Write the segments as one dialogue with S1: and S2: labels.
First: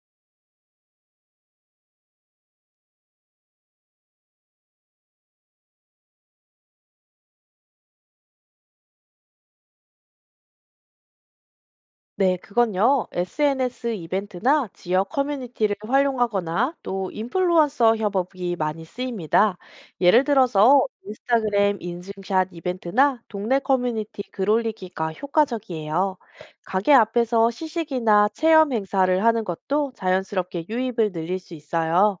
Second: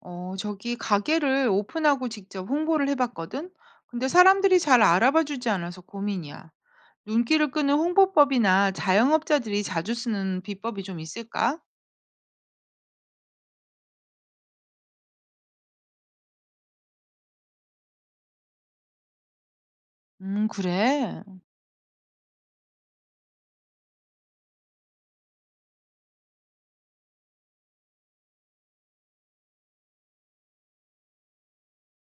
S1: 저기 가게를 오픈하고 직접 홍보를 해봤거든? 근데 사람들이 잘 알아봐 주지 않아서 고민이야. 눈길을 끄는 홍보법이나 자영업자들이 자주 쓰는 비법이 좀 있을까?
S2: 네, 그건요. SNS 이벤트나 지역 커뮤니티를 활용하거나 또 인플루언서 협업이 많이 쓰입니다. 예를 들어서
S1: 그래.
S2: 인스타그램 인증샷 이벤트나 동네 커뮤니티 글 올리기가 효과적이에요. 가게 앞에서 시식이나 체험 행사를 하는 것도 자연스럽게 유입을 늘릴 수 있어요.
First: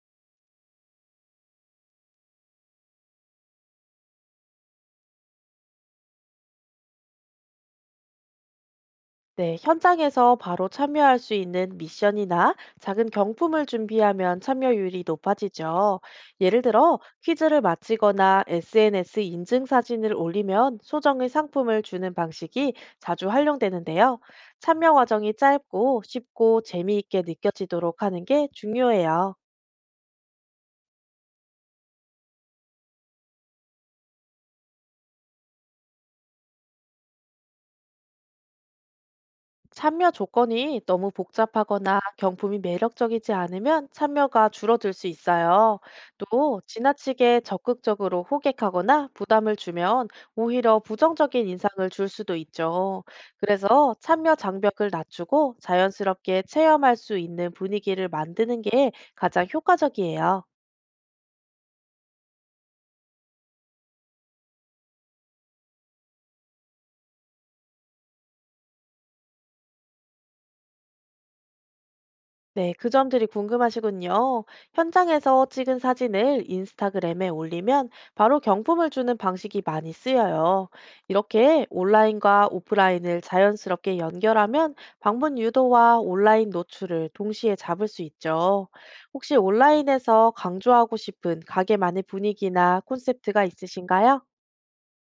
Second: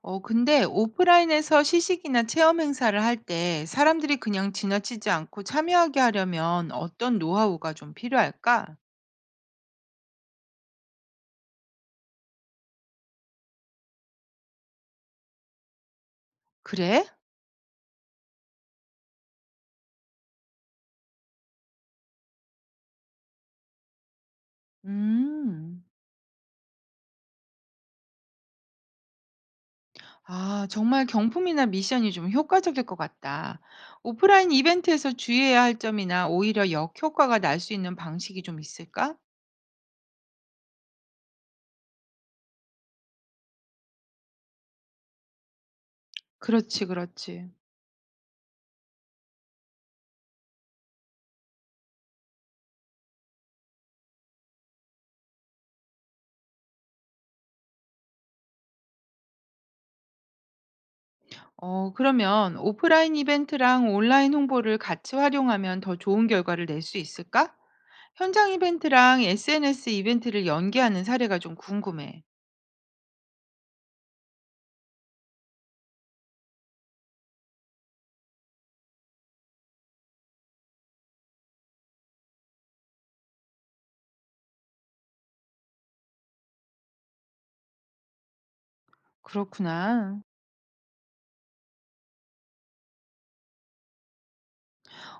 S1: 근데 오프라인에서 시식이나 체험 행사를 할 때 사람들이 그냥 지나치지 않고 참여하게 하려면 어떤 노하우가 좀 필요할까?
S2: 네, 현장에서 바로 참여할 수 있는 미션이나 작은 경품을 준비하면 참여율이 높아지죠. 예를 들어,
S1: 그래?
S2: 퀴즈를 마치거나 SNS 인증 사진을 올리면 소정의 상품을 주는 방식이 자주 활용되는데요. 참여 과정이
S1: 음.
S2: 짧고 쉽고 재미있게 느껴지도록 하는 게 중요해요.
S1: 아, 정말 경품이나 미션이 좀 효과적일 것 같다. 오프라인 이벤트에서 주의해야 할 점이나 오히려 역효과가 날 수 있는 방식이 좀 있을까?
S2: 참여 조건이 너무 복잡하거나 경품이 매력적이지 않으면 참여가 줄어들 수 있어요. 또
S1: 그렇지,
S2: 지나치게
S1: 그렇지.
S2: 적극적으로 호객하거나 부담을 주면 오히려 부정적인 인상을 줄 수도 있죠. 그래서 참여 장벽을 낮추고 자연스럽게 체험할 수 있는 분위기를 만드는 게 가장 효과적이에요.
S1: 그러면 오프라인 이벤트랑 온라인 홍보를 같이 활용하면 더 좋은 결과를 낼 수 있을까? 현장 이벤트랑 SNS 이벤트를 연계하는 사례가 좀 궁금해.
S2: 네, 그 점들이 궁금하시군요. 현장에서 찍은 사진을 인스타그램에 올리면 바로 경품을 주는 방식이 많이 쓰여요. 이렇게 온라인과 오프라인을 자연스럽게 연결하면 방문 유도와 온라인 노출을 동시에 잡을 수 있죠. 혹시
S1: 그렇구나.
S2: 온라인에서 강조하고 싶은 가게만의 분위기나 콘셉트가 있으신가요?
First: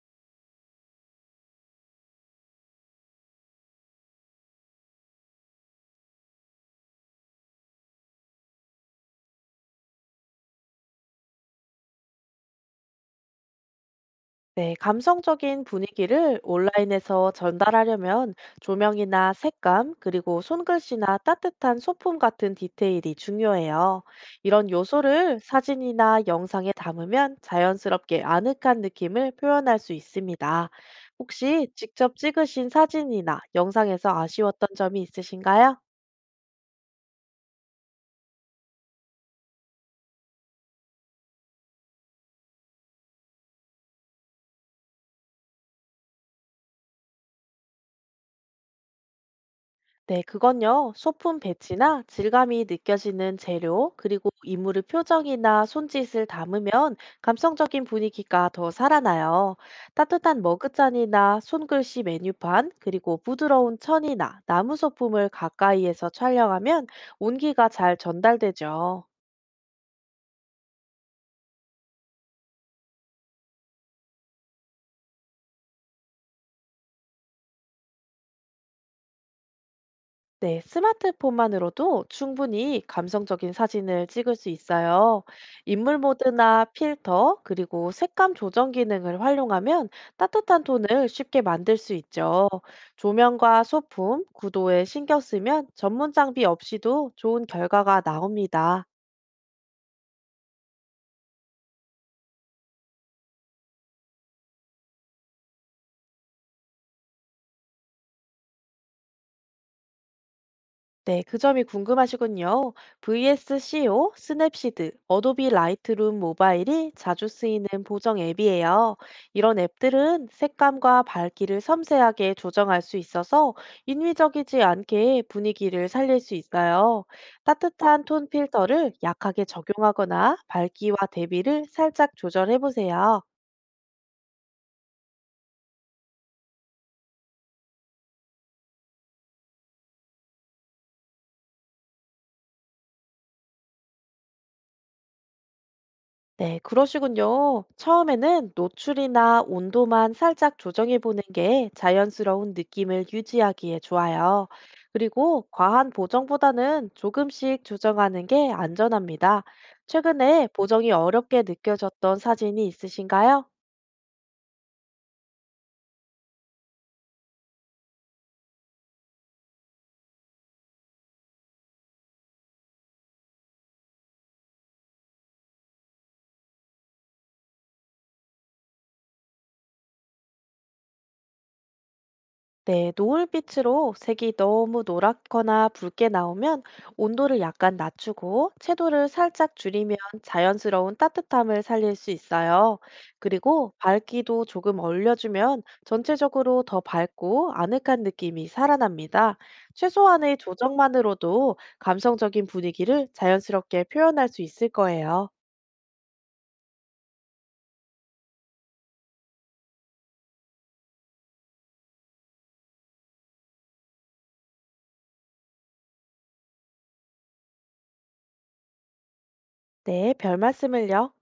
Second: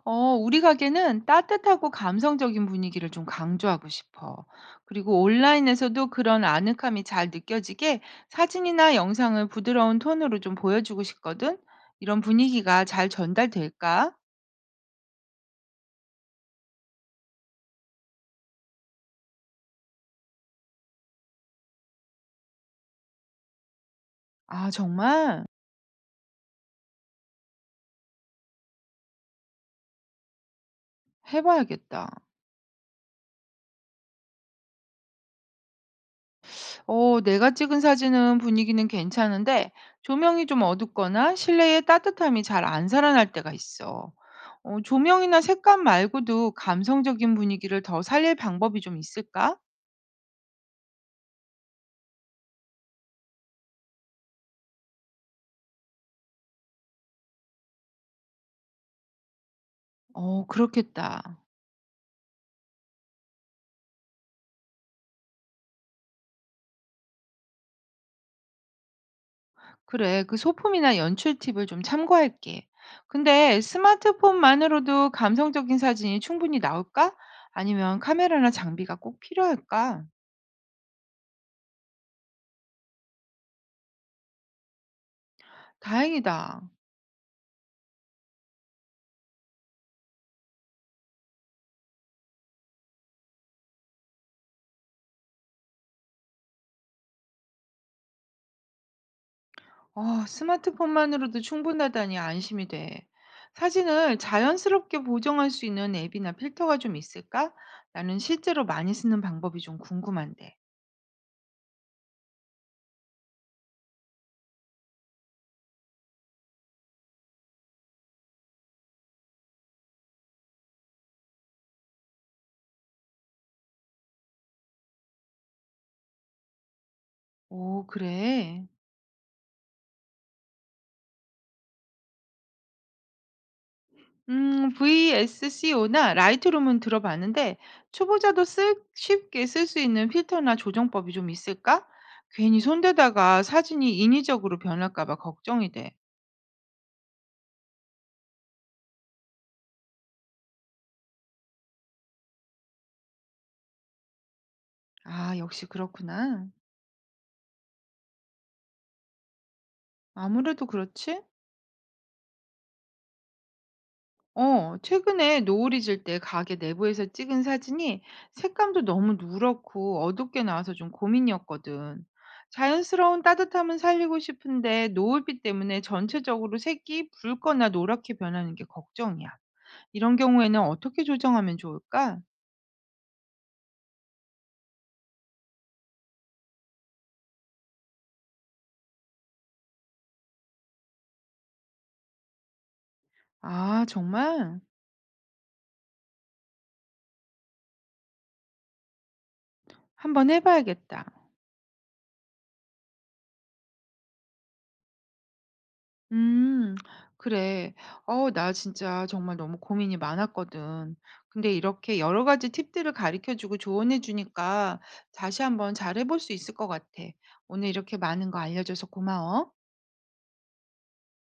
S1: 우리 가게는 따뜻하고 감성적인 분위기를 좀 강조하고 싶어. 그리고 온라인에서도 그런 아늑함이 잘 느껴지게 사진이나 영상을 부드러운 톤으로 좀 보여주고 싶거든. 이런 분위기가 잘 전달될까?
S2: 네, 감성적인 분위기를 온라인에서 전달하려면 조명이나 색감, 그리고 손글씨나 따뜻한 소품 같은 디테일이 중요해요. 이런
S1: 아,
S2: 요소를
S1: 정말?
S2: 사진이나 영상에 담으면 자연스럽게 아늑한 느낌을 표현할 수 있습니다. 혹시
S1: 해봐야겠다.
S2: 직접 찍으신 사진이나 영상에서 아쉬웠던 점이 있으신가요?
S1: 내가 찍은 사진은 분위기는 괜찮은데 조명이 좀 어둡거나 실내의 따뜻함이 잘 안 살아날 때가 있어. 조명이나 색감 말고도 감성적인 분위기를 더 살릴 방법이 좀 있을까?
S2: 네, 그건요. 소품 배치나 질감이 느껴지는 재료, 그리고 인물의 표정이나 손짓을 담으면 감성적인 분위기가 더 살아나요. 따뜻한
S1: 어 그렇겠다.
S2: 머그잔이나 손글씨 메뉴판, 그리고 부드러운 천이나 나무 소품을 가까이에서 촬영하면 온기가 잘 전달되죠.
S1: 그래. 그 소품이나 연출 팁을 좀 참고할게. 근데 스마트폰만으로도 감성적인 사진이 충분히 나올까? 아니면 카메라나 장비가 꼭 필요할까?
S2: 네, 스마트폰만으로도 충분히 감성적인 사진을 찍을 수 있어요. 인물
S1: 다행이다.
S2: 모드나 필터, 그리고 색감 조정 기능을 활용하면 따뜻한 톤을 쉽게 만들 수 있죠. 조명과 소품, 구도에 신경 쓰면 전문 장비 없이도 좋은 결과가 나옵니다.
S1: 어 스마트폰만으로도 충분하다니 안심이 돼. 사진을 자연스럽게 보정할 수 있는 앱이나 필터가 좀 있을까? 나는 실제로 많이 쓰는 방법이 좀 궁금한데.
S2: 네, 그 점이 궁금하시군요. VSCO, 스냅시드, 어도비 라이트룸 모바일이 자주 쓰이는 보정 앱이에요. 이런 앱들은 색감과 밝기를 섬세하게 조정할 수 있어서 인위적이지 않게 분위기를 살릴 수 있어요.
S1: 오,
S2: 따뜻한 톤
S1: 그래.
S2: 필터를 약하게 적용하거나 밝기와 대비를 살짝 조절해 보세요.
S1: VSCO나 라이트룸은 들어봤는데 쉽게 쓸 수 있는 필터나 조정법이 좀 있을까? 괜히 손대다가 사진이 인위적으로 변할까 봐 걱정이 돼.
S2: 네, 그러시군요. 처음에는 노출이나 온도만 살짝 조정해 보는 게 자연스러운 느낌을 유지하기에 좋아요.
S1: 아,
S2: 그리고
S1: 역시
S2: 과한
S1: 그렇구나.
S2: 보정보다는 조금씩 조정하는 게 안전합니다. 최근에
S1: 아무래도
S2: 보정이
S1: 그렇지.
S2: 어렵게 느껴졌던 사진이 있으신가요?
S1: 최근에 노을이 질 때 가게 내부에서 찍은 사진이 색감도 너무 누렇고 어둡게 나와서 좀 고민이었거든. 자연스러운 따뜻함은 살리고 싶은데 노을빛 때문에 전체적으로 색이 붉거나 노랗게 변하는 게 걱정이야. 이런 경우에는 어떻게 조정하면 좋을까?
S2: 네, 노을빛으로 색이 너무 노랗거나 붉게 나오면 온도를 약간 낮추고 채도를 살짝 줄이면 자연스러운 따뜻함을 살릴 수 있어요. 그리고
S1: 아,
S2: 밝기도
S1: 정말?
S2: 조금 올려주면 전체적으로 더 밝고 아늑한 느낌이 살아납니다.
S1: 한번
S2: 최소한의
S1: 해봐야겠다.
S2: 조정만으로도 감성적인 분위기를 자연스럽게 표현할 수 있을 거예요.
S1: 음. 그래. 어 나 진짜 정말 너무 고민이 많았거든. 근데 이렇게 여러 가지 팁들을 가르쳐 주고 조언해 주니까 다시 한번 잘해 볼 수 있을 것 같아. 오늘 이렇게 많은 거 알려줘서 고마워.
S2: 네, 별 말씀을요.